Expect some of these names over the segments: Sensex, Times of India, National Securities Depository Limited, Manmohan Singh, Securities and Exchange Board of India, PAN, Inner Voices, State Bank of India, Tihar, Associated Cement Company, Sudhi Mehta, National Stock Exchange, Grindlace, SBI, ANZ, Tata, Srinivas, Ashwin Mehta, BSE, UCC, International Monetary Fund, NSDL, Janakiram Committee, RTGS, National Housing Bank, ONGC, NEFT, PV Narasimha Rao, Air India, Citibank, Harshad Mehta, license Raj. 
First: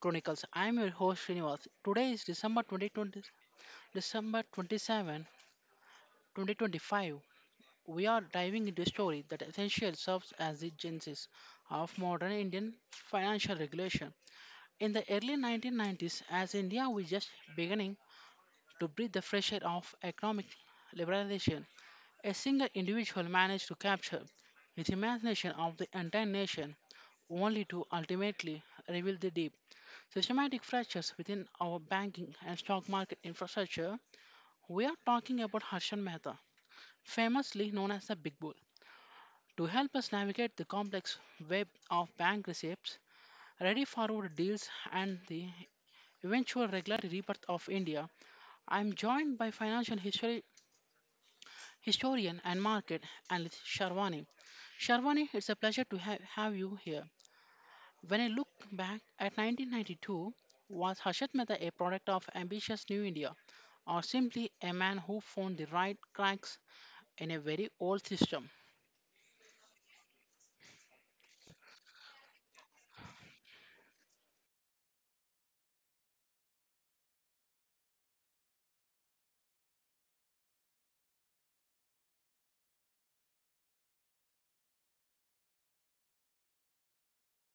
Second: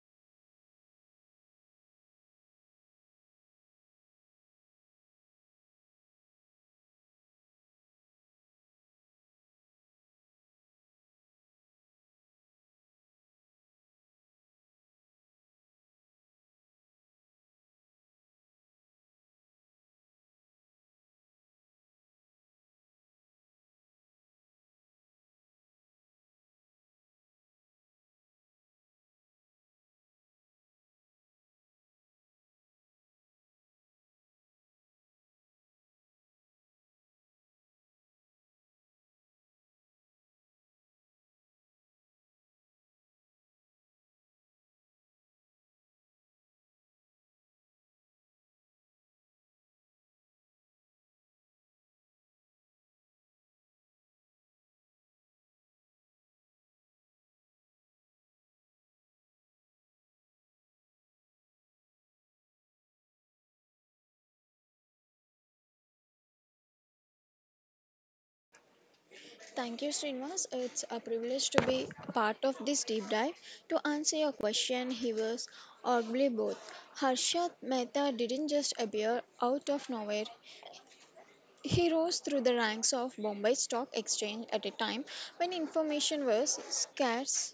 Chronicles. I'm your host Srinivas. Today is December 27, 2025. We are diving into a story that essentially serves as the genesis of modern Indian financial regulation. In the early 1990s, as India was just beginning to breathe the fresh air of economic liberalization, a single individual managed to capture the imagination of the entire nation, only to ultimately reveal the deep systematic fractures within our banking and stock market infrastructure. We are talking about Harshan Mehta, famously known as the Big Bull. To help us navigate the complex web of bank receipts, ready forward deals, and the eventual regulatory rebirth of India, I am joined by financial historian and market analyst Sharwani. Sharwani, it's a pleasure to have you here. When I look back at 1992, was Harshad Mehta a product of ambitious New India or simply a man who found the right cracks in a very old system? Thank you, Srinivas. It's a privilege to be part of this deep dive. To answer your question, he was arguably both. Harshad Mehta didn't just appear out of nowhere. He rose through the ranks of Bombay Stock Exchange at a time when information was scarce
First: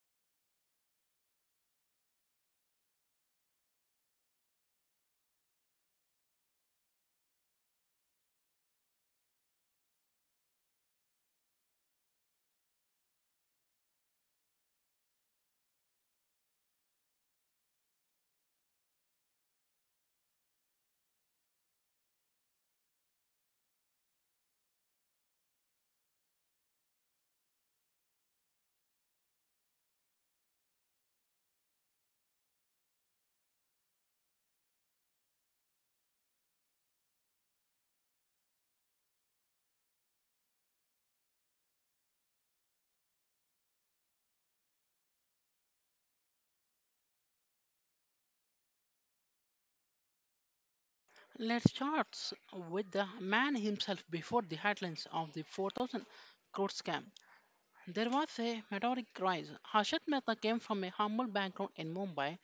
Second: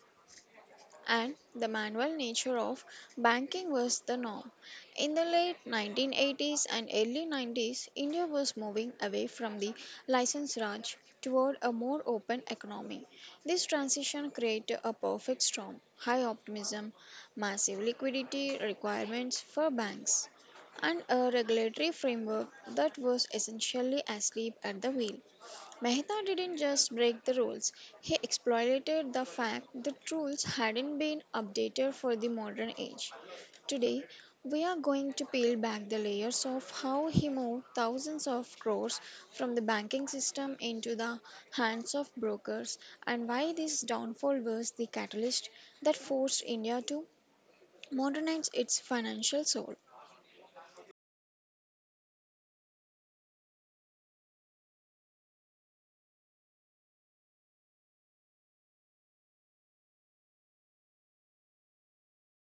and the manual nature of banking was the norm. In the late 1980s and early 90s, India was moving away from the license Raj toward a more open economy. This transition created a perfect storm high optimism, massive liquidity requirements for banks, and a regulatory framework that was essentially asleep at the wheel. Mehta didn't just break the rules, he exploited the fact that rules hadn't been updated for the modern age. Today, we are going to peel back the layers of how he moved thousands of crores from the banking system into the hands of brokers and why this downfall was the catalyst that forced India to modernize its financial soul. Let's start with the man himself before the headlines of the 4,000 crore scam. There was a meteoric rise. Harshad Mehta came from a humble background in Mumbai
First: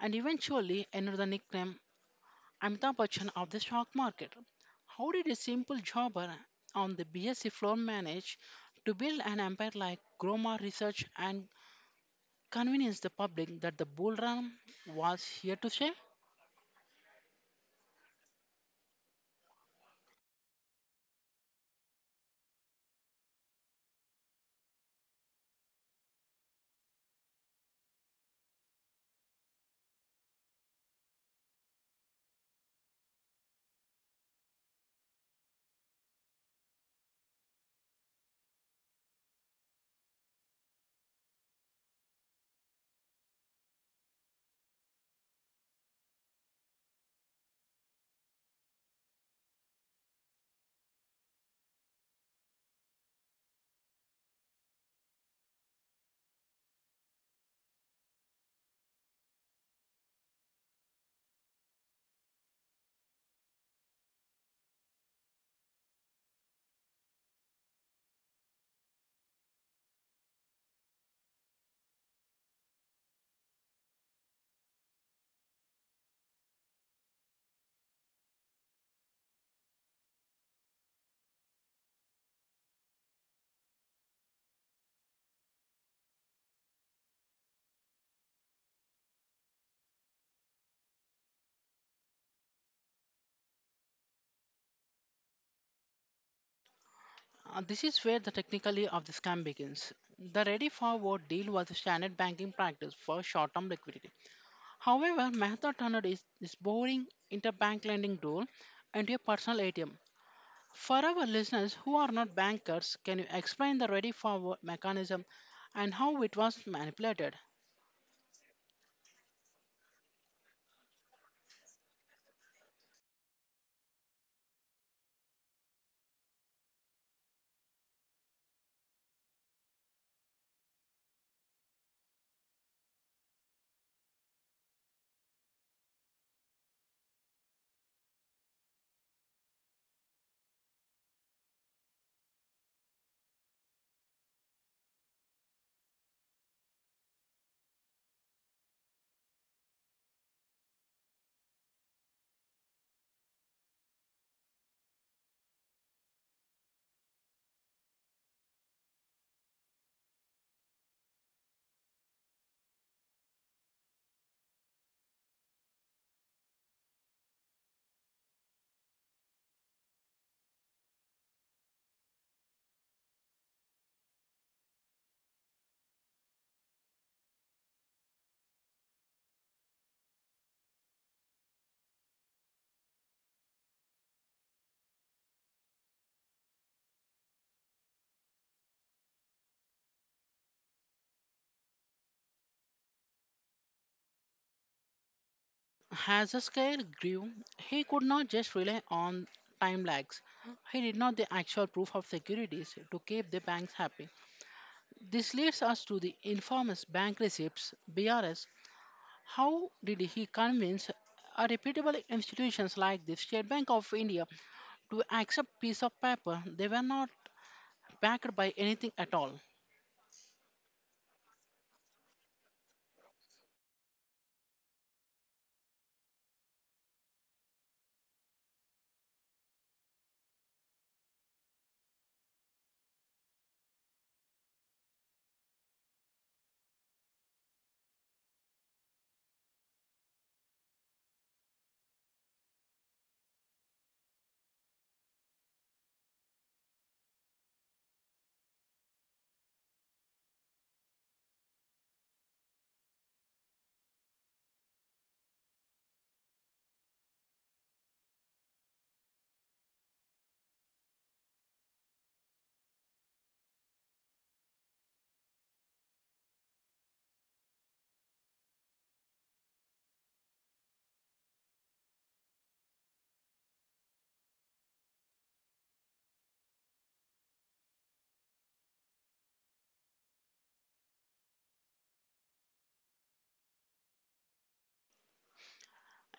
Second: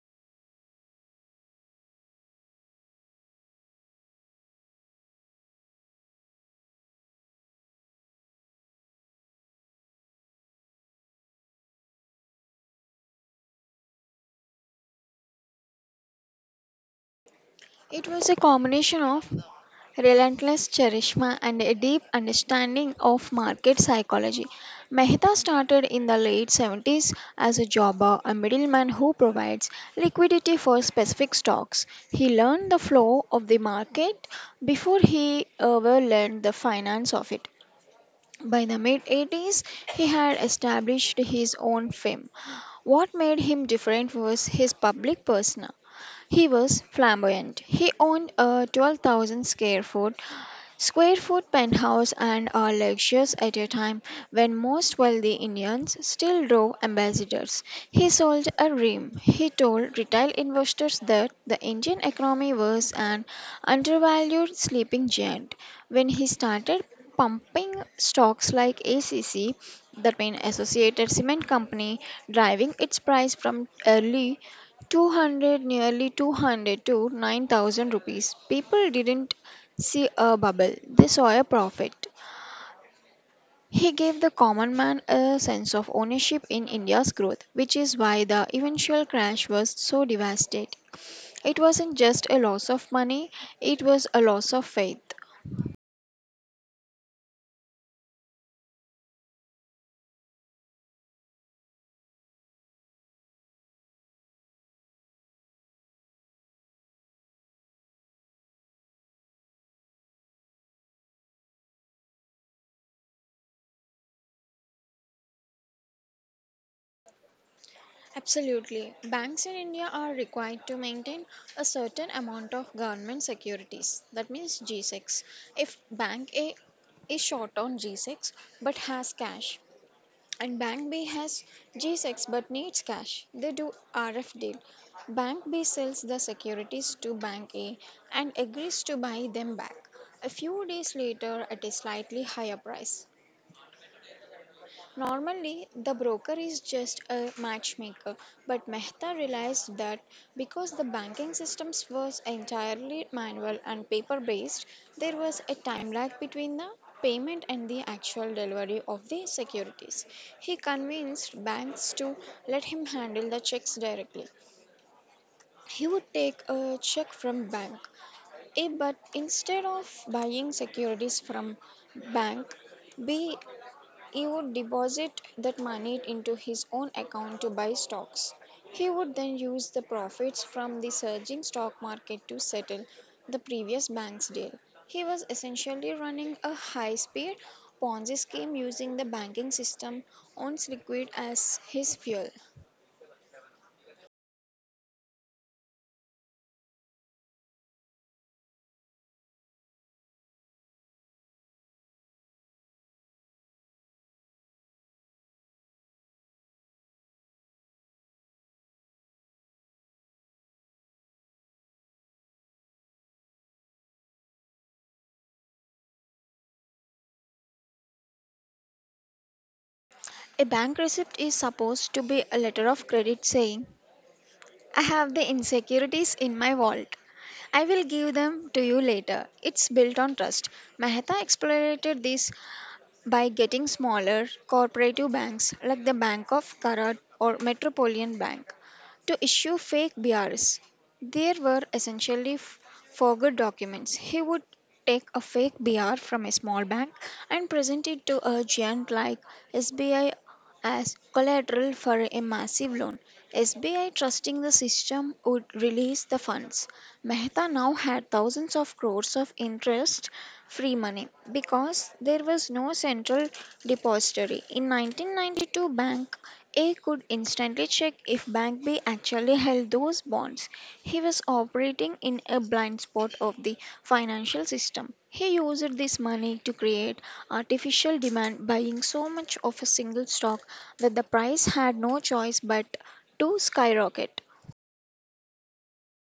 and eventually earned the nickname Amitabh Bachchan of the stock market. How did a simple jobber on the BSc floor manage to build an empire like Groma Research and convince the public that the bull run was here to stay? It was a combination of relentless charisma, and a deep understanding of market psychology. Mehta started in the late 70s as a jobber, a middleman who provides liquidity for specific stocks. He learned the flow of the market before he ever learned the finance of it. By the mid 80s, he had established his own fame. What made him different was his public persona. He was flamboyant. He owned a 12,000 square foot penthouse and a luxurious at a time when most wealthy Indians still drove ambassadors. He sold a dream. He told retail investors that the Indian economy was an undervalued sleeping giant. When he started pumping stocks like ACC, that means Associated Cement Company, driving its price from early 200, nearly 200, to 9,000 rupees. People didn't see a bubble, they saw a profit. He gave the common man a sense of ownership in India's growth, which is why the eventual crash was so devastating. It wasn't just a loss of money, it was a loss of faith. This is where the technically of the scam begins. The ready forward deal was a standard banking practice for short-term liquidity. However, Mehta turned is boring interbank lending tool into a personal ATM. For our listeners who are not bankers, can you explain the ready forward mechanism and how it was manipulated? Absolutely. Banks in India are required to maintain a certain amount of government securities. That means G6. If bank A is short on G6 but has cash and bank B has G6 but needs cash, they do RF deal. Bank B sells the securities to bank A and agrees to buy them back a few days later at a slightly higher price. Normally, the broker is just a matchmaker, but Mehta realized that because the banking systems was entirely manual and paper based, there was a time lag between the payment and the actual delivery of the securities. He convinced banks to let him handle the checks directly. He would take a check from bank A, but instead of buying securities from bank B, he would deposit that money into his own account to buy stocks. He would then use the profits from the surging stock market to settle the previous bank's deal. He was essentially running a high speed Ponzi scheme using the banking system on liquid as his fuel. As the scale grew, he could not just rely on time lags. He did not the actual proof of securities to keep the banks happy. This leads us to the infamous bank receipts (BRS). How did he convince a reputable institutions like the State Bank of India to accept piece of paper they were not backed by anything at all? A bank receipt is supposed to be a letter of credit saying, "I have the insecurities in my vault. I will give them to you later." It's built on trust. Mehta exploited this by getting smaller cooperative banks like the Bank of Karad or Metropolitan Bank to issue fake BRS. There were essentially forged documents. He would take a fake BR from a small bank and present it to a giant like SBI as collateral for a massive loan. SBI, trusting the system, would release the funds. Mehta now had thousands of crores of interest free money because there was no central depository. In 1992, Bank A could instantly check if Bank B actually held those bonds. He was operating in a blind spot of the financial system. He used this money to create artificial demand, buying so much of a single stock that the price had no choice but to skyrocket.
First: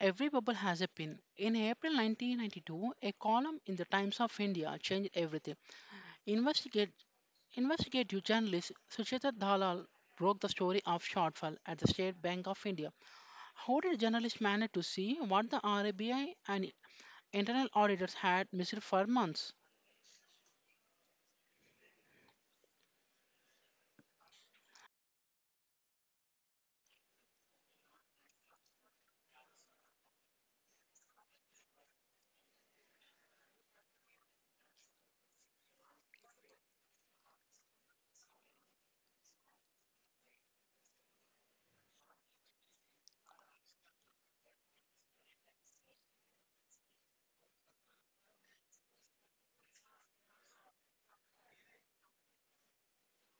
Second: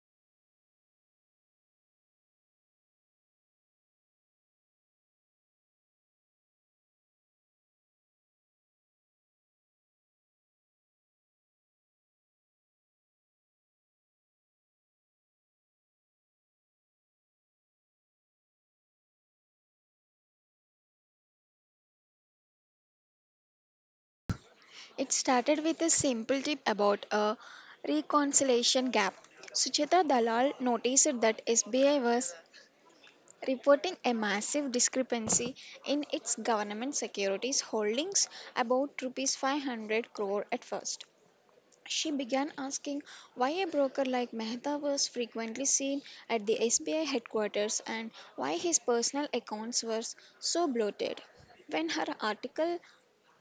Every bubble has a pin. In April 1992, a column in the Times of India changed everything. Investigate Investigative journalist Sucheta Dalal broke the story of shortfall at the State Bank of India. How did journalists manage to see what the RBI and internal auditors had missed for months? It started with a simple tip about a reconciliation gap. Sucheta Dalal noticed that SBI was reporting a massive discrepancy in its government securities holdings, about rupees 500 crore at first. She began asking why a broker like Mehta was frequently seen at the SBI headquarters and why his personal accounts were so bloated. When her article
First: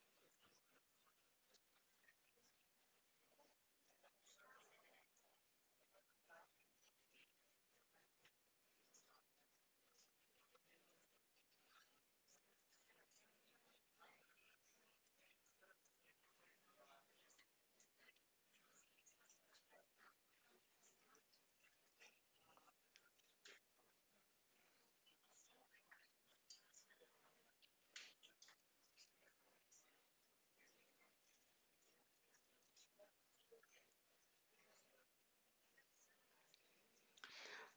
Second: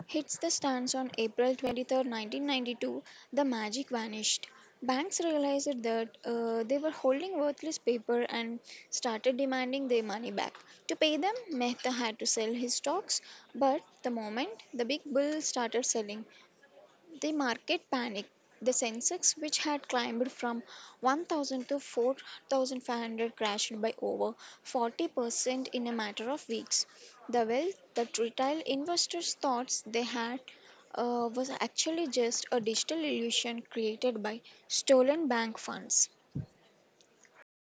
hits the stands on April 23, 1992, the magic vanished. Banks realized that they were holding worthless paper and started demanding their money back. To pay them, Mehta had to sell his stocks, but the moment the big bull started selling, the market panicked. The Sensex, which had climbed from 1,000 to 4,500, crashed by over 40% in a matter of weeks. The wealth that retail investors thought they had was actually just a digital illusion created by stolen bank funds.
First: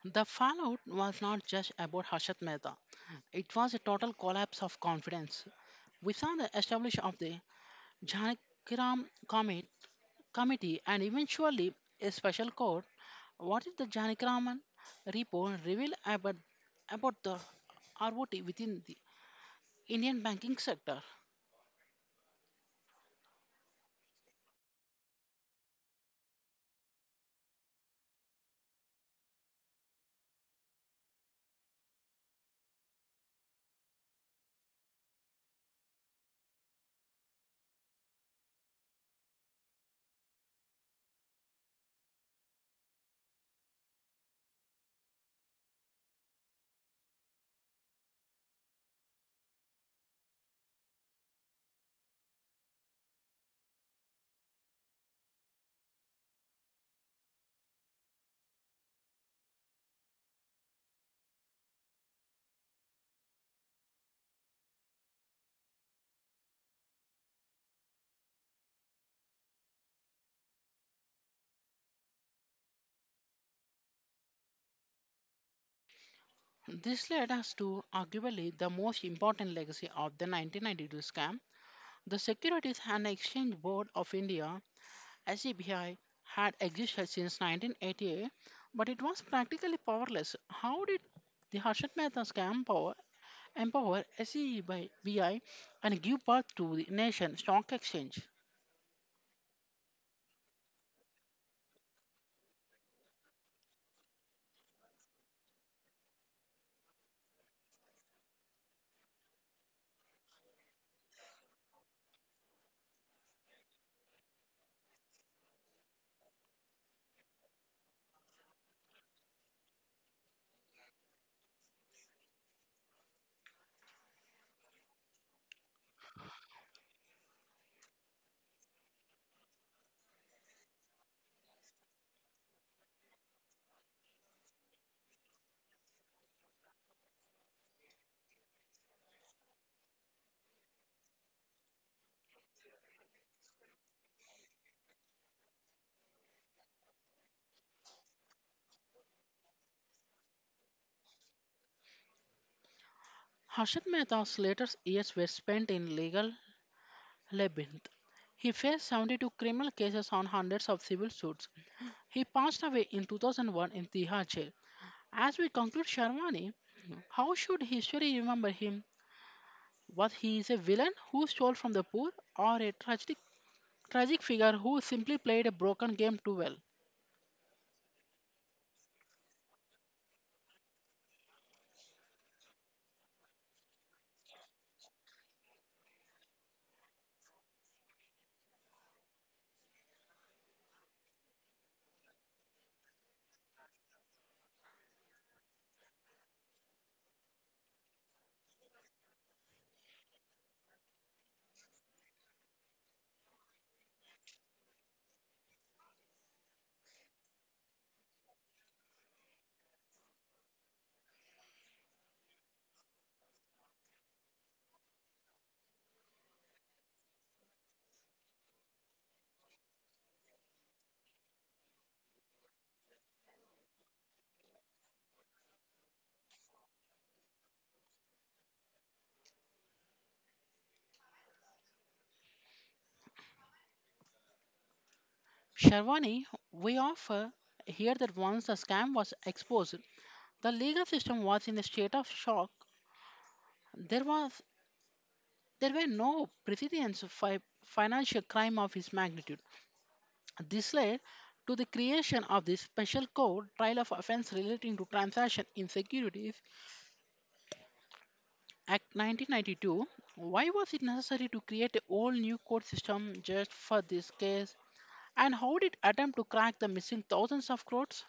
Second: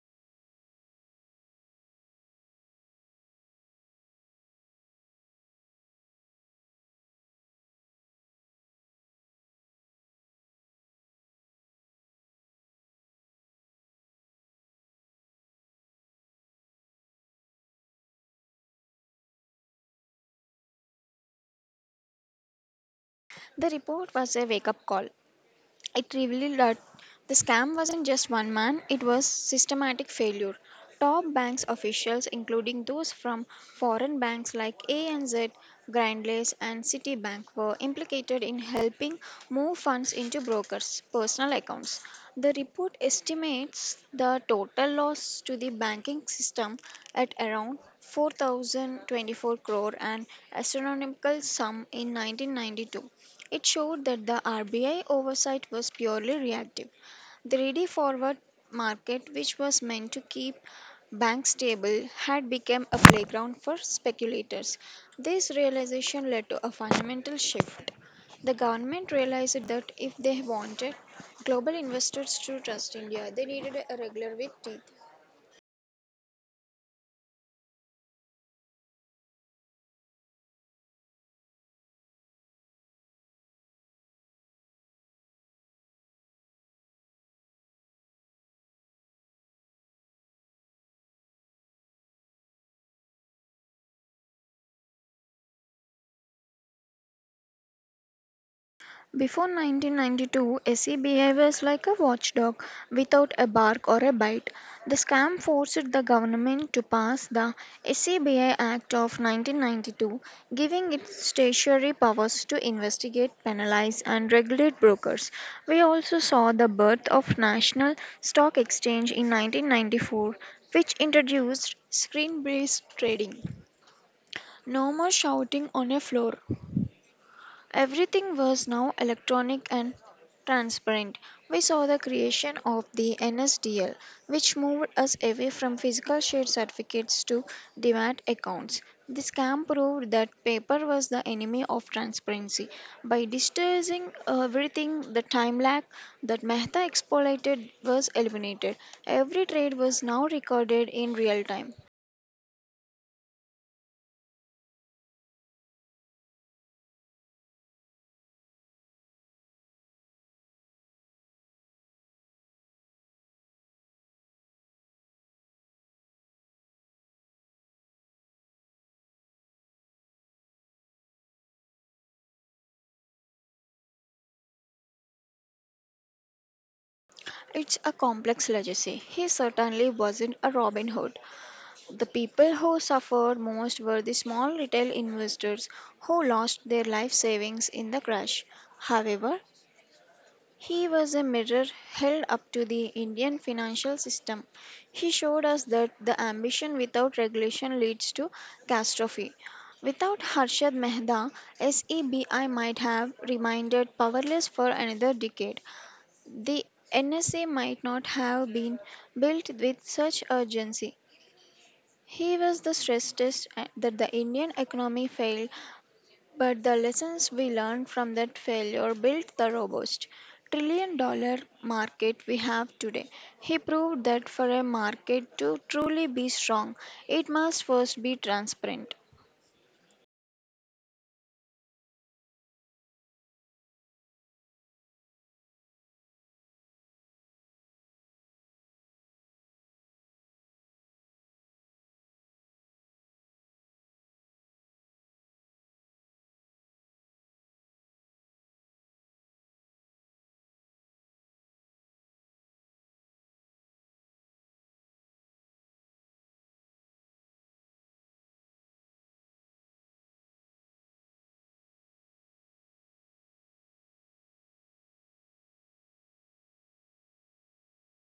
The fallout was not just about Harshat Mehta. It was a total collapse of confidence. We saw the establishment of the Janakiram Commit- Committee and eventually a special court. What did the Janikiraman report reveal about the rot within the Indian banking sector? The report was a wake up call. It revealed that the scam wasn't just one man, it was systematic failure. Top banks officials, including those from foreign banks like ANZ, Grindlace, and Citibank, were implicated in helping move funds into brokers' personal accounts. The report estimates the total loss to the banking system at around 4,024 crore, an astronomical sum in 1992. It showed that the RBI oversight was purely reactive. The ready forward market, which was meant to keep banks stable, had become a playground for speculators. This realization led to a fundamental shift. The government realized that if they wanted global investors to trust India, they needed a regular with teeth. This led us to arguably the most important legacy of the 1992 scam. The Securities and Exchange Board of India (SEBI) had existed since 1988, but it was practically powerless. How did the Harshad Mehta scam power empower SEBI and give birth to the nation stock exchange? Before 1992, SE behaves like a watchdog without a bark or a bite. The scam forced the government to pass the SEBI Act of 1992, giving it statutory powers to investigate, penalize, and regulate brokers. We also saw the birth of National Stock Exchange in 1994, which introduced screen-based trading. No more shouting on a floor. Everything was now electronic and transparent. We saw the creation of the NSDL, which moved us away from physical share certificates to demat accounts. This scam proved that paper was the enemy of transparency. By digitizing everything, the time lag that Mehta exploited was eliminated. Every trade was now recorded in real time. Harshad Mehta's later years were spent in legal labyrinth. He faced 72 criminal cases on hundreds of civil suits. He passed away in 2001 in Tihar jail. As we conclude, Sharmani, how should history remember him? Was he is a villain who stole from the poor or a tragic figure who simply played a broken game too well? It's a complex legacy. He certainly wasn't a Robin Hood. The people who suffered most were the small retail investors who lost their life savings in the crash. However, he was a mirror held up to the Indian financial system. He showed us that the ambition without regulation leads to catastrophe. Without Harshad Mehta, SEBI might have remained powerless for another decade. The NSA might not have been built with such urgency. He was the stress test that the Indian economy failed, but the lessons we learned from that failure built the robust trillion dollar market we have today. He proved that for a market to truly be strong, it must first be transparent. Sharwani, we offer here that once the scam was exposed, the legal system was in a state of shock. There was there were no precedents for financial crime of his magnitude. This led to the creation of the Special Court Trial of Offense Relating to Transaction in Securities Act 1992. Why was it necessary to create a whole new court system just for this case? And how did attempt to crack the missing thousands of crores?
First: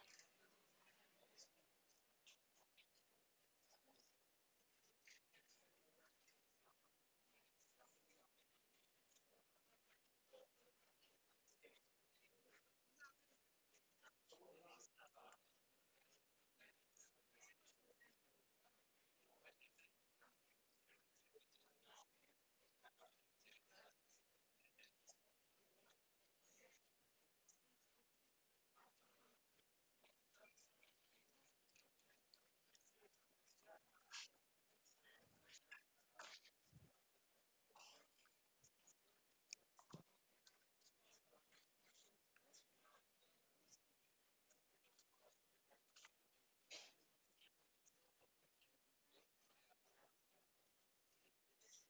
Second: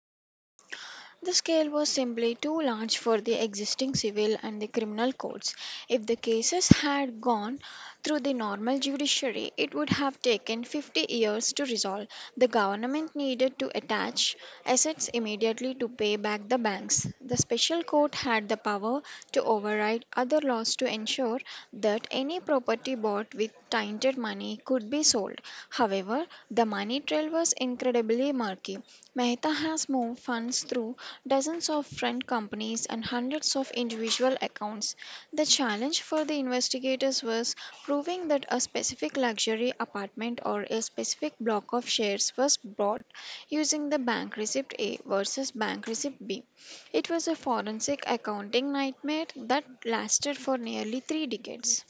The scale was simply too large for the existing civil and the criminal courts. If the cases had gone through the normal judiciary, it would have taken 50 years to resolve. The government needed to attach assets immediately to pay back the banks. The special court had the power to override other laws to ensure that any property bought with tainted money could be sold. However, the money trail was incredibly murky. Mehta has moved funds through dozens of friend companies and hundreds of individual accounts. The challenge for the investigators was proving that a specific luxury apartment or a specific block of shares was bought using the bank receipt A versus bank receipt B. It was a forensic accounting nightmare that lasted for nearly 3 decades.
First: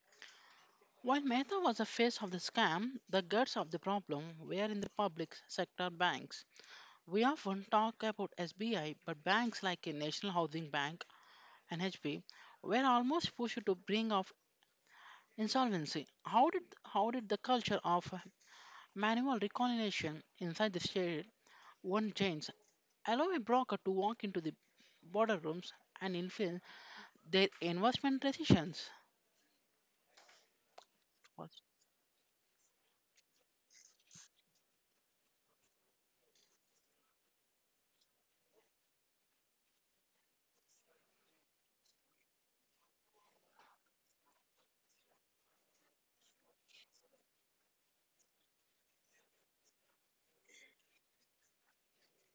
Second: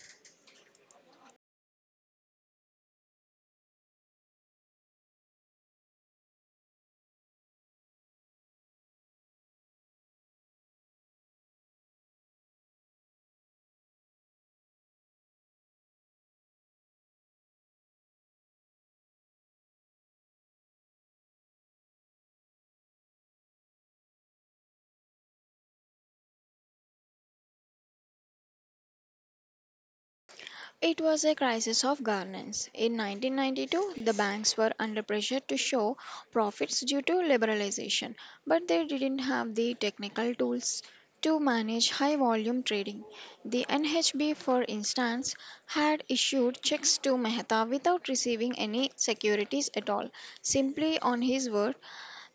While Mehta was the face of the scam, the guts of the problem were in the public sector banks. We often talk about SBI, but banks like a National Housing Bank, NHB, were almost pushed to bring off insolvency. How did the culture of manual reconciliation inside the state one change? Allow a broker to walk into the border rooms and influence their investment decisions. It was a What's- crisis of governance. In 1992, the banks were under pressure to show profits due to liberalization, but they didn't have the technical tools to manage high volume trading. The NHB, for instance, had issued checks to Mehta without receiving any securities at all, simply on his word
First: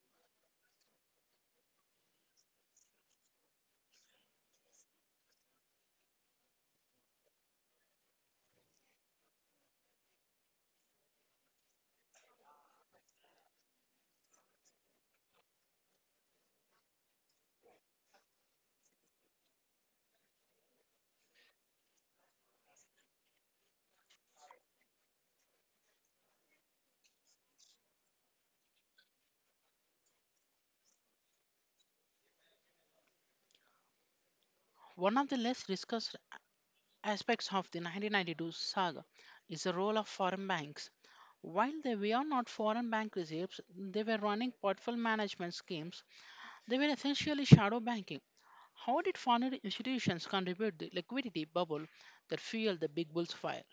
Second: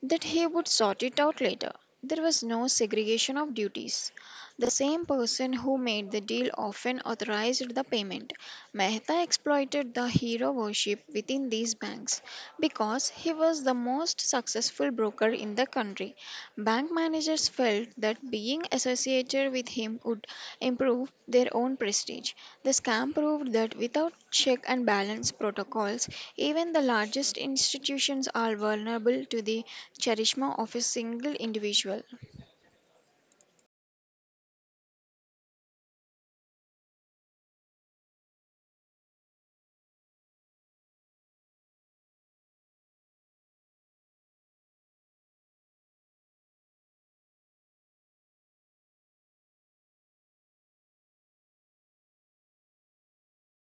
that he would sort it out later. There was no segregation of duties. The same person who made the deal often authorized the payment. Mehta exploited the hero worship within these banks because he was the most successful broker in the country. Bank managers felt that being associated with him would improve their own prestige. The scam proved that without check and balance protocols, even the largest institutions are vulnerable to the charisma of a single individual. One of the less discussed aspects of the 1992 saga is the role of foreign banks. While they were not foreign bank reserves, they were running portfolio management schemes. They were essentially shadow banking. How did financial institutions contribute the liquidity bubble that fueled the big bull's fire?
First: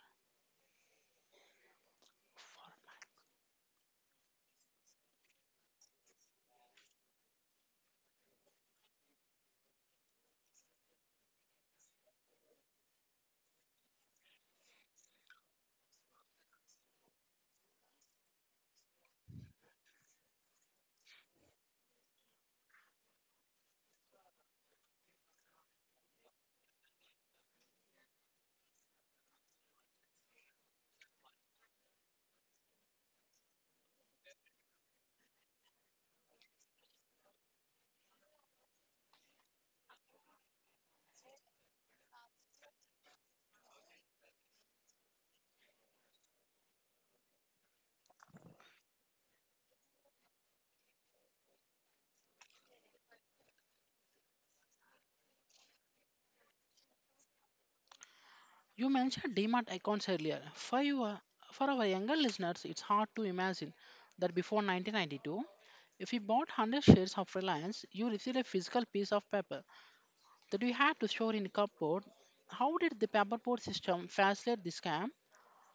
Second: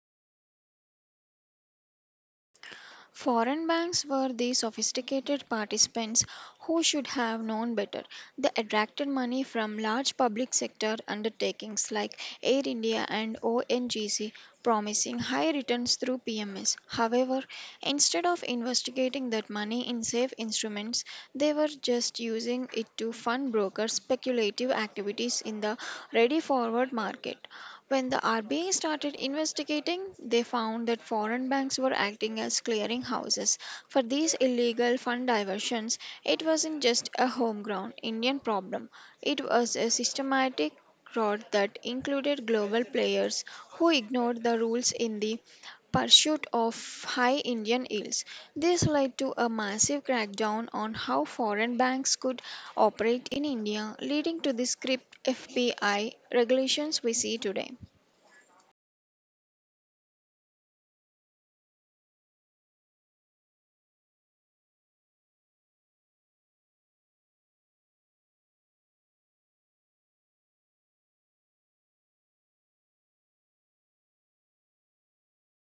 Foreign banks were the sophisticated participants who should have known better. They attracted money from large public sector undertakings like Air India and ONGC, promising high returns through PMS. However, instead of investigating that money in safe instruments, they were just using it to fund brokers' speculative activities in the ready forward market. When the RBI started investigating, they found that foreign banks were acting as clearing houses for these illegal fund diversions. It wasn't just a homegrown Indian problem, it was a systematic fraud that included global players who ignored the rules in the pursuit of high Indian yields. This led to a massive crackdown on how foreign banks could operate in India, leading to the script FPI regulations we see today. You mentioned DMAT accounts earlier. For our younger listeners, it's hard to imagine that before 1992, if you bought 100 shares of Reliance, you received a physical piece of paper that you had to store in a cupboard. How did the paperboard system facilitate the scam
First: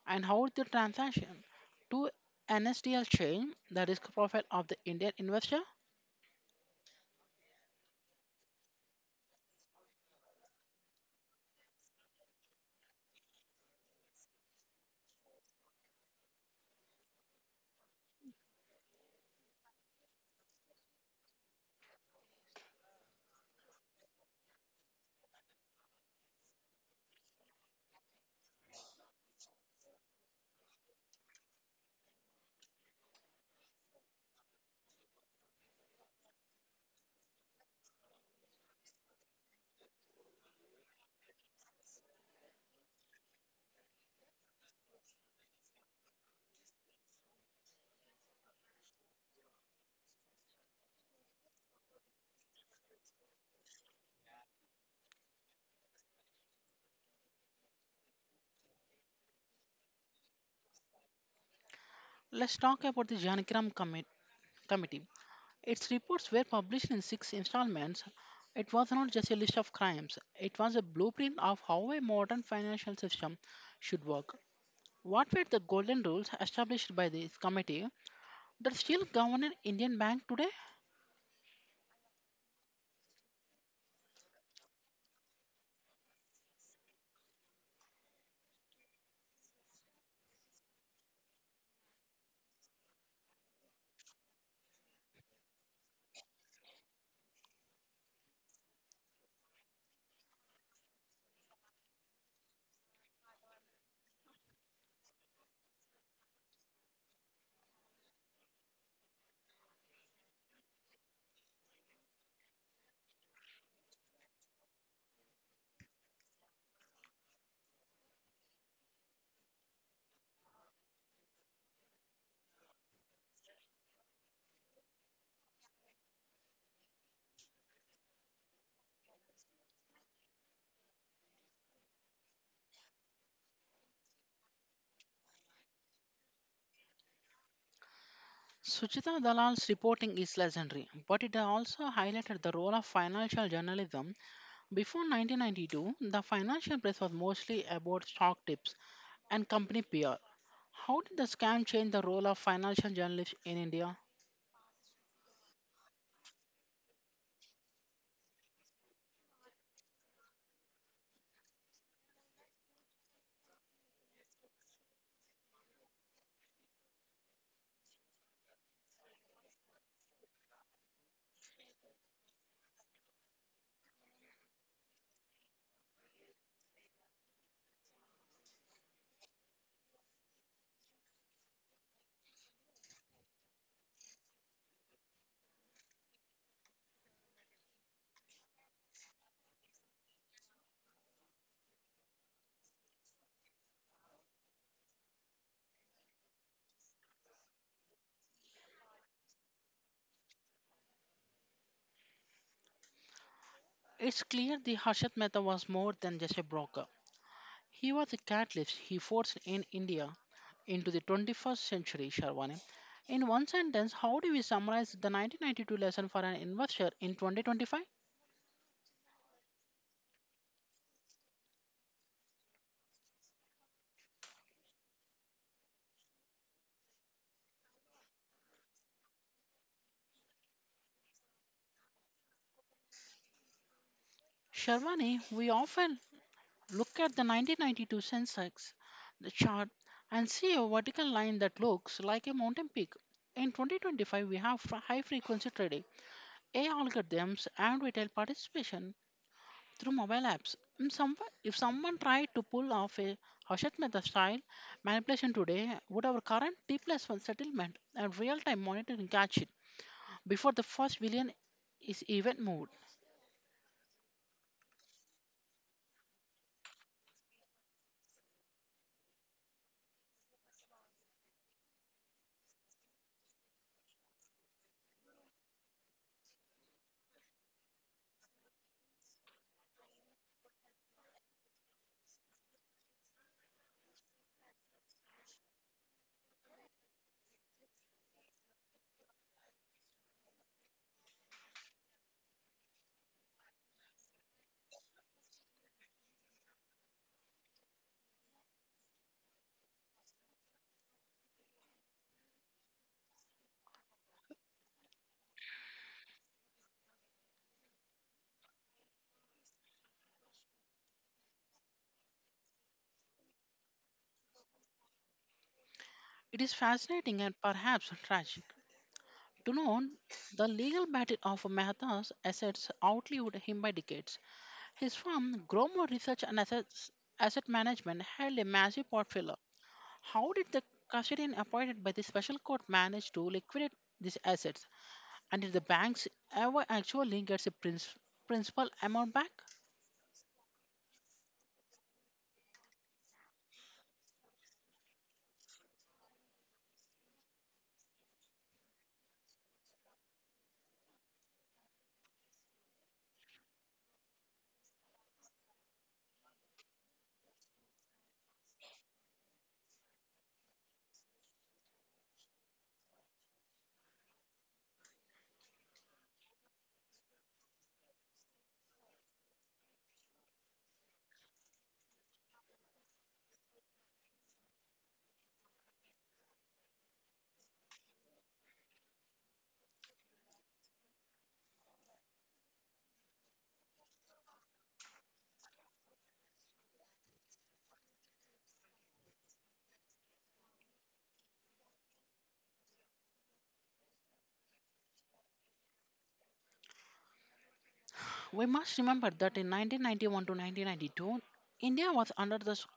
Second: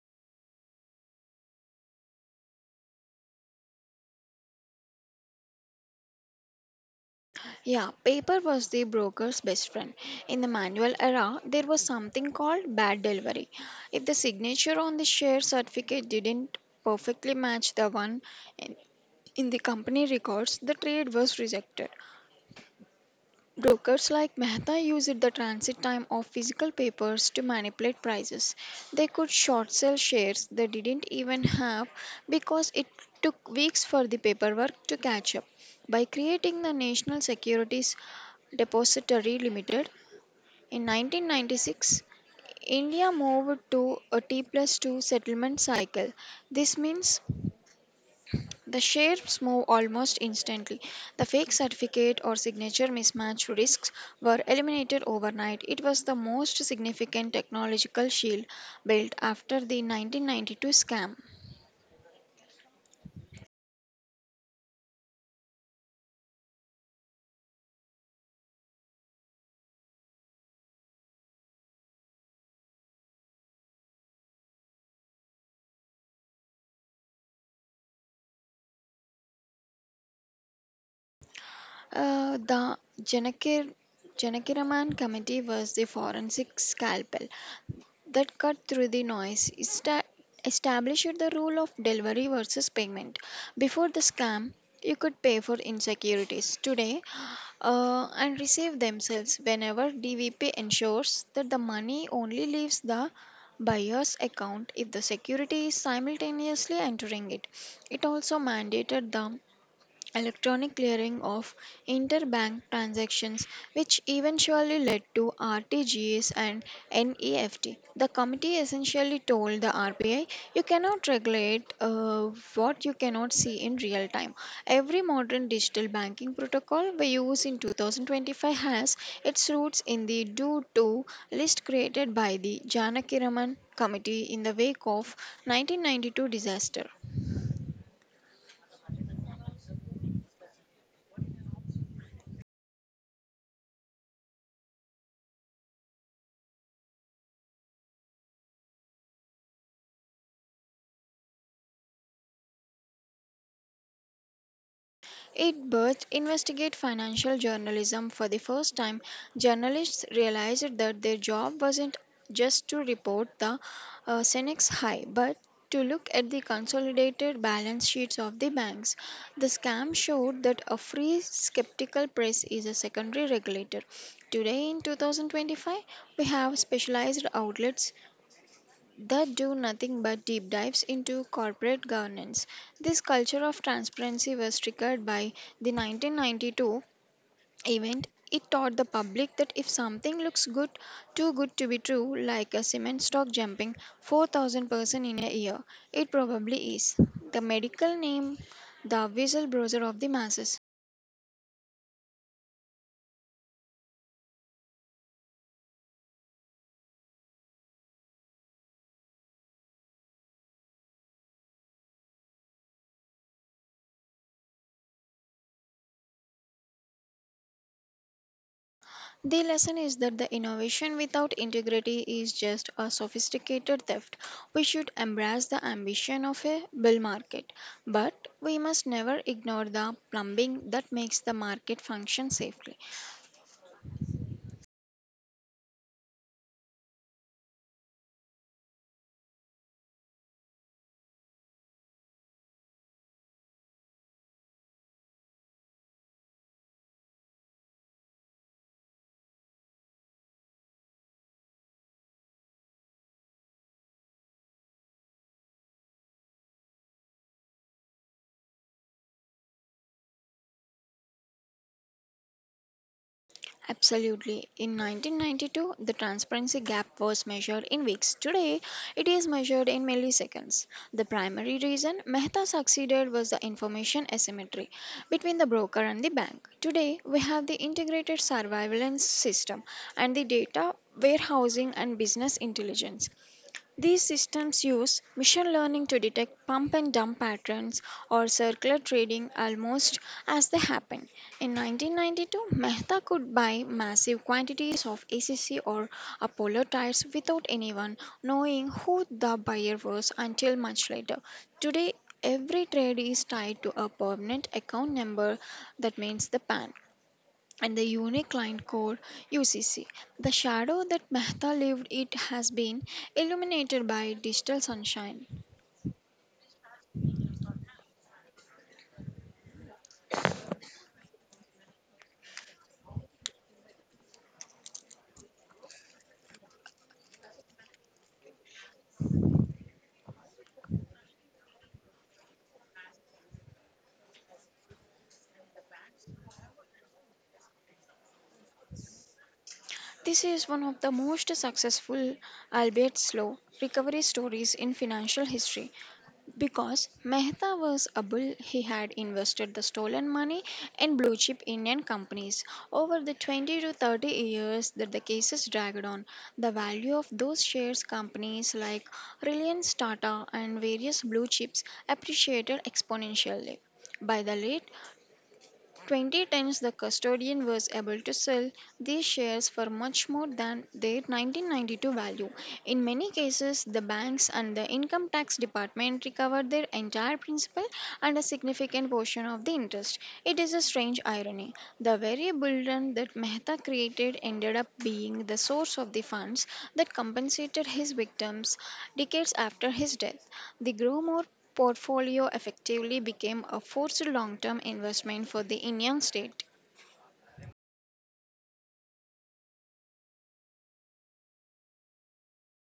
and how did the transaction to NSDL change the risk profile of the Indian investor? Yeah, paper was the broker's best friend. In the manual era, there was something called bad delivery. If the signature on the share certificate didn't perfectly match the one in in the company records, the trade was rejected. Brokers like Mehta used the transit time of physical papers to manipulate prices. They could short sell shares they didn't even have because it took weeks for the paperwork to catch up. By creating the National Securities Depository Limited in 1996, India moved to a T plus 2 settlement cycle. This means the shares move almost instantly. The fake certificate or signature mismatch risks were eliminated overnight. It was the most significant technological shield built after the 1992 scam. Let's talk about the Janagram Committee. Its reports were published in six installments. It was not just a list of crimes, it was a blueprint of how a modern financial system should work. What were the golden rules established by this committee that still govern Indian bank today? The Janakiraman committee was the forensic scalpel that cut through the noise. Established the rule of delivery versus payment. Before the scam, you could pay for insecurities today and receive themselves whenever DVP ensures that the money only leaves the buyer's account if the security is simultaneously entering it. It also mandated the electronic clearing of interbank transactions, which eventually led to RTGS and NEFT. The committee essentially told the RBI, you cannot regulate what you cannot see in real time. Every modern digital banking protocol we use in 2025 has its roots in the do to list created by the Janakiraman Committee in the wake of 1992 disaster. Suchita Dalal's reporting is legendary, but it also highlighted the role of financial journalism. Before 1992, the financial press was mostly about stock tips and company PR. How did the scam change the role of financial journalists in India? It birthed investigate financial journalism for the first time. Journalists realized that their job wasn't just to report the Senex high, but to look at the consolidated balance sheets of the banks. The scam showed that a free skeptical press is a secondary regulator. Today in 2025, we have specialized outlets that do nothing but deep dives into corporate governance. This culture of transparency was triggered by the 1992 event. It taught the public that if something looks good, too good to be true, like a cement stock jumping 4000% in a year, it probably is. The medical name, the whistleblower of the masses. It's clear the Harshad Mehta was more than just a broker. He was a catalyst. He forced in India into the 21st century, Sharwani. In one sentence, how do we summarize the 1992 lesson for an investor in 2025? The lesson is that the innovation without integrity is just a sophisticated theft. We should embrace the ambition of a bull market, but we must never ignore the plumbing that makes the market function safely. Sharwani, we often look at the 1992 Sensex the chart and see a vertical line that looks like a mountain peak. In 2025, we have high frequency trading, AI algorithms, and retail participation through mobile apps. If someone tried to pull off a Hachette Mehta style manipulation today, would our current T plus one settlement and real time monitoring catch it before the first billion is even moved? Absolutely. In 1992, the transparency gap was measured in weeks. Today, it is measured in milliseconds. The primary reason Mehta succeeded was the information asymmetry between the broker and the bank. Today, we have the integrated surveillance system and the data warehousing and business intelligence. These systems use machine learning to detect pump and dump patterns or circular trading almost as they happen. In 1992, Mehta could buy massive quantities of ACC or Apollo tires without anyone knowing who the buyer was until much later. Today, every trade is tied to a permanent account number, that means the PAN, and the unique line code UCC. The shadow that Mehta lived it has been illuminated by digital sunshine. It is fascinating and perhaps tragic. To know the legal battle of Mehta's assets outlived him by decades. His firm, Gromor Research and Assets, Asset Management, held a massive portfolio. How did the custodian appointed by the special court manage to liquidate these assets. And if the banks ever actually gets a principal amount back, This is one of the most successful, albeit slow, recovery stories in financial history. Because Mehta was a bull, he had invested the stolen money in blue chip Indian companies. Over the 20 to 30 years that the cases dragged on, the value of those shares companies like Reliance Tata and various blue chips appreciated exponentially. By the late 20 times the custodian was able to sell these shares for much more than their 1992 value. In many cases, the banks and the income tax department recovered their entire principal and a significant portion of the interest. It is a strange irony. The very burden that Mehta created ended up being the source of the funds that compensated his victims decades after his death. They grow more portfolio effectively became a forced long term investment for the Indian state. we must remember that in 1991 to 1992, India was under the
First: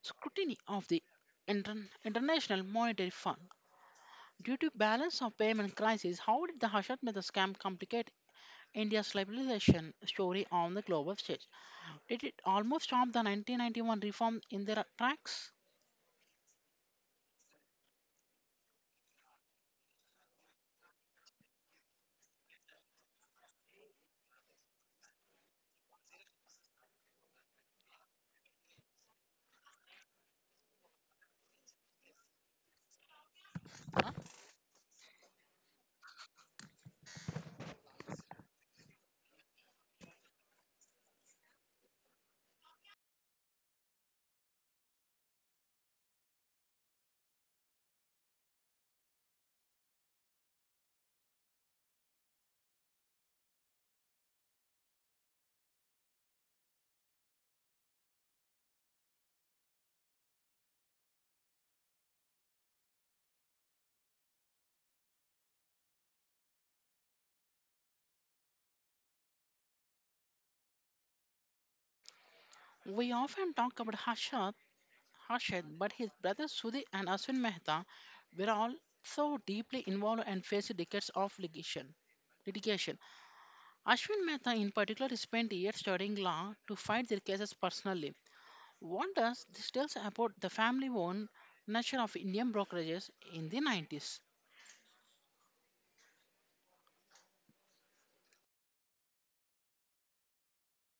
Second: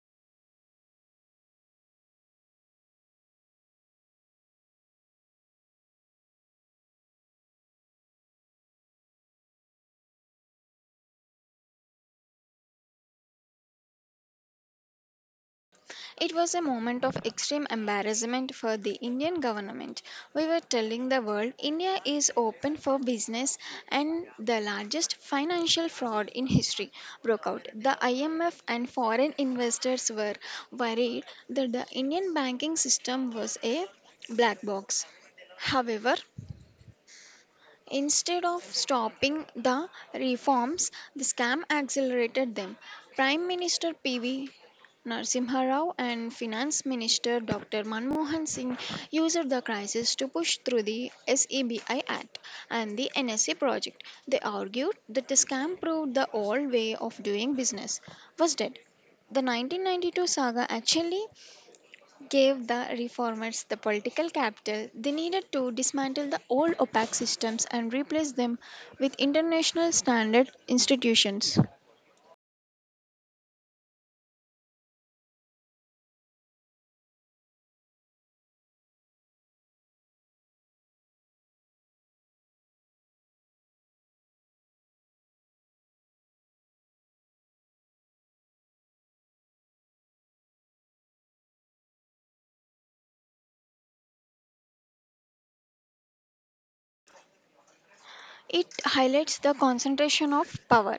scrutiny of the International Monetary Fund. Due to balance of payment crisis, how did the Hashad Mehta scam complicate India's liberalization story on the global stage? Did it almost stop the 1991 reform in their tracks? It was a moment of extreme embarrassment for the Indian government. We were telling the world India is open for business and the largest financial fraud in history broke out. The IMF and foreign investors were worried that the Indian banking system was a black box. However, instead of stopping the reforms, the scam accelerated them. Prime Minister PV Narasimha Rao and Finance Minister Dr. Manmohan Singh used the crisis to push through the SEBI Act and the NSA project. They argued that the scam proved the old way of doing business was dead. The 1992 saga actually gave the reformers the political capital they needed to dismantle the old opaque systems and replace them with international standard institutions. We often talk about Hashad Harshad, but his brothers Sudhi and Ashwin Mehta were all so deeply involved and faced decades of litigation. Ashwin Mehta, in particular, spent years studying law to fight their cases personally. What does this tell us about the family owned nature of Indian brokerages in the 90s? It highlights the concentration of power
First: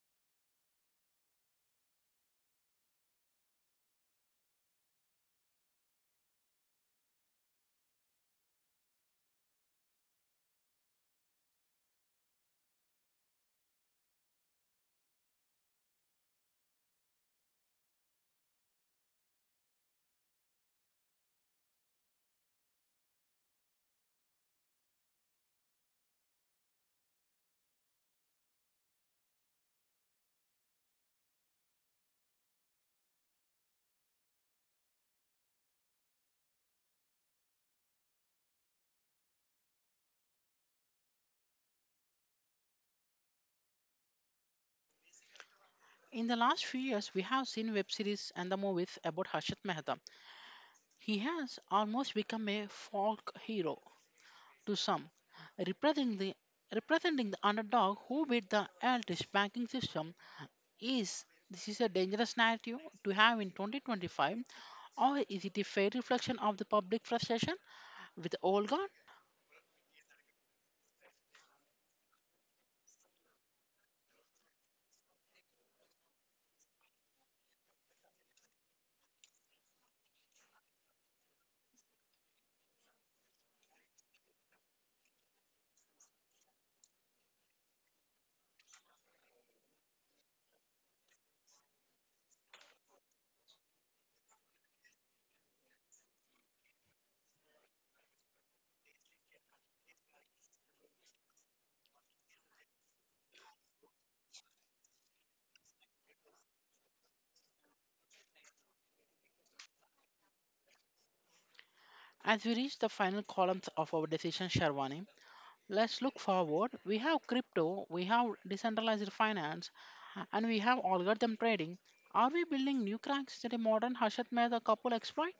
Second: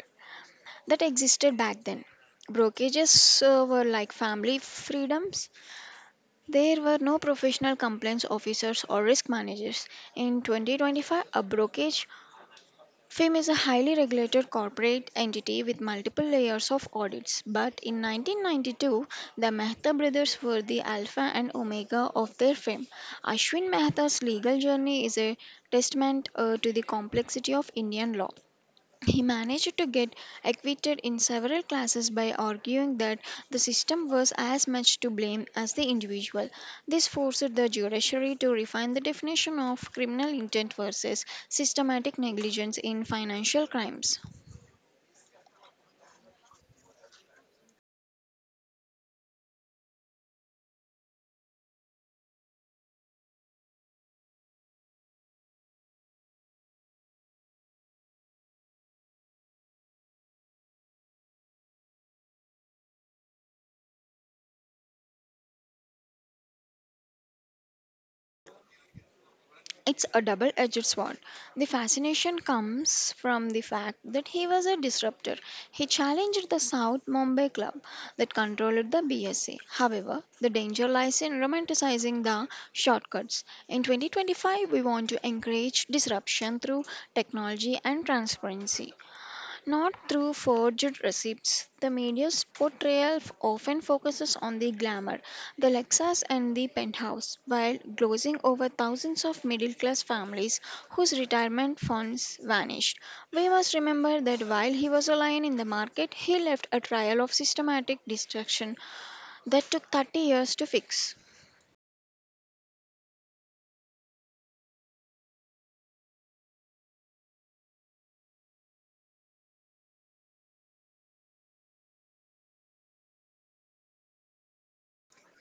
that existed back then. Brokerages were like family freedoms. There were no professional complaints officers or risk managers. In 2025, a brokerage FIM is a highly regulated corporate entity with multiple layers of audits, but in 1992, the Mehta brothers were the alpha and omega of their firm. Ashwin Mehta's legal journey is a testament to the complexity of Indian law. He managed to get acquitted in several classes by arguing that the system was as much to blame as the individual. This forced the judiciary to refine the definition of criminal intent versus systematic negligence in financial crimes. In the last few years, we have seen web series and the movies about Harshad Mehta. He has almost become a folk hero to some, representing the underdog who beat the elitist banking system. Is this is a dangerous narrative to have in 2025, or is it a fair reflection of the public frustration with the old god? It's a double edged sword. The fascination comes from the fact that he was a disruptor. He challenged the South Mumbai club that controlled the BSA. However, the danger lies in romanticizing the shortcuts. In 2025, we want to encourage disruption through technology and transparency. Not through forged receipts. The media's portrayal often focuses on the glamour, the Lexus and the penthouse, while glozing over thousands of middle class families whose retirement funds vanished. We must remember that while he was a lion in the market, he left a trail of systematic destruction that took 30 years to fix. As we reach the final columns of our decision, Sharwani, let's look forward. We have crypto, we have decentralized finance, and we have algorithm trading. Are we building new cracks that a modern Harshad Mehta couple exploit?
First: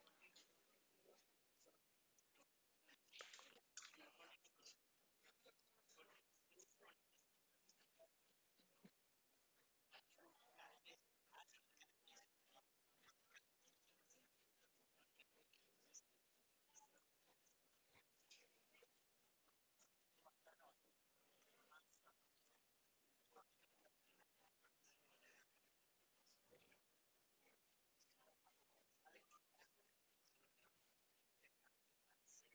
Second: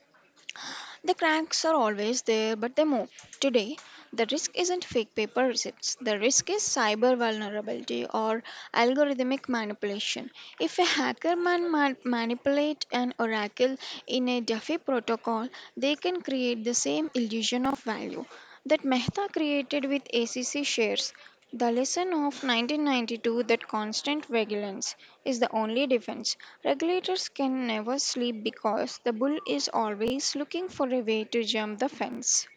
The cracks are always there, but they move. Today, the risk isn't fake paper receipts. The risk is cyber vulnerability or algorithmic manipulation. If a hacker manipulate an oracle in a Duffy protocol, they can create the same illusion of value that Mehta created with ACC shares. The lesson of 1992 that constant vigilance is the only defense. Regulators can never sleep because the bull is always looking for a way to jump the fence.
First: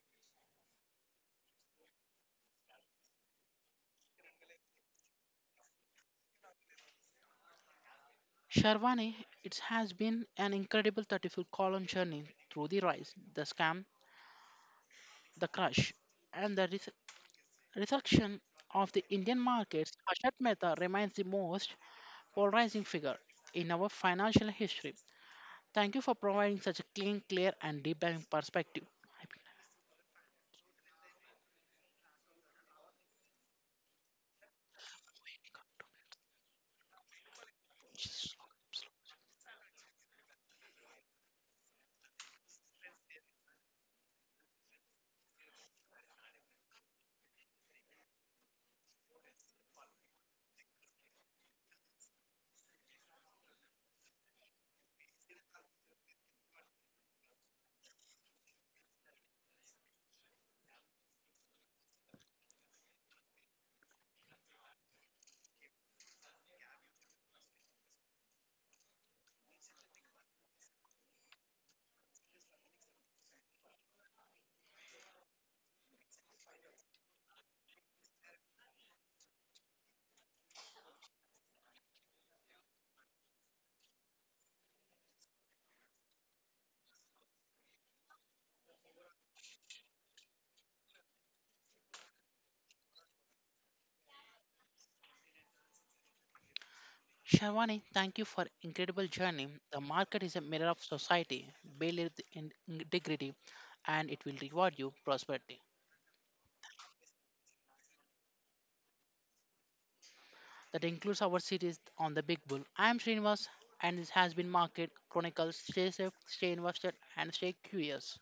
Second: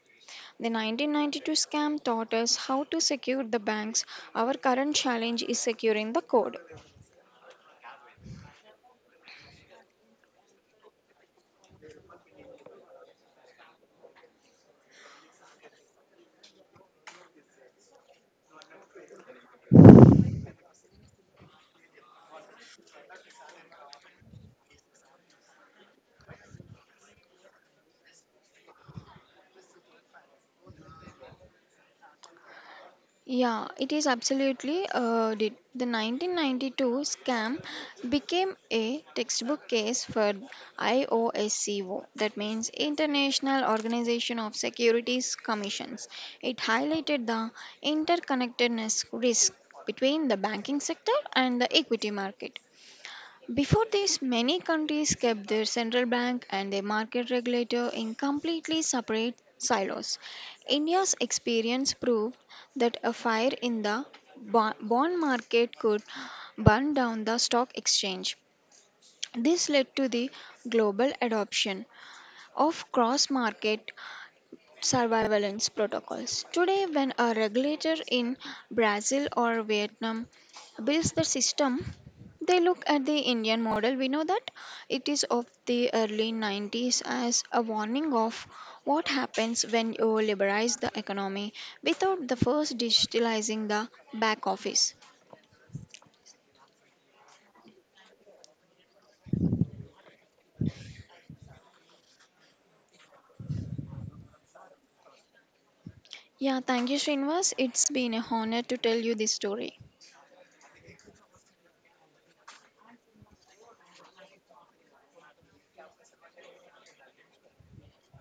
The 1992 scam taught us how to secure the banks. Our current challenge is securing the code. Sharwani, it has been an incredible 34 column journey through the rise, the scam, the crush, and the resurrection of the Indian markets. Ashat Mehta remains the most polarizing figure in our financial history. Thank you for providing such a clean, clear, and deep diving perspective. Yeah, it is absolutely did. The 1992 scam became a textbook case for IOSCO, that means International Organization of Securities Commissions. It highlighted the interconnectedness risk between the banking sector and the equity market. Before this, many countries kept their central bank and their market regulator in completely separate silos. India's experience proved that a fire in the bond market could burn down the stock exchange. This led to the global adoption of cross market surveillance protocols. Today, when a regulator in Brazil or Vietnam builds the system, they look at the Indian model. We know that it is of the early '90s as a warning of what happens when you liberalize the economy without the first digitalizing the back office. Sharwani, thank you for incredible journey. The market is a mirror of society. Build it in integrity, and it will reward you prosperity. Yeah, thank you, Srinivas. It's been a honor to tell you this story. That includes our series on the Big Bull. I am Srinivas and this has been Market Chronicles. Stay safe, stay invested, and stay curious.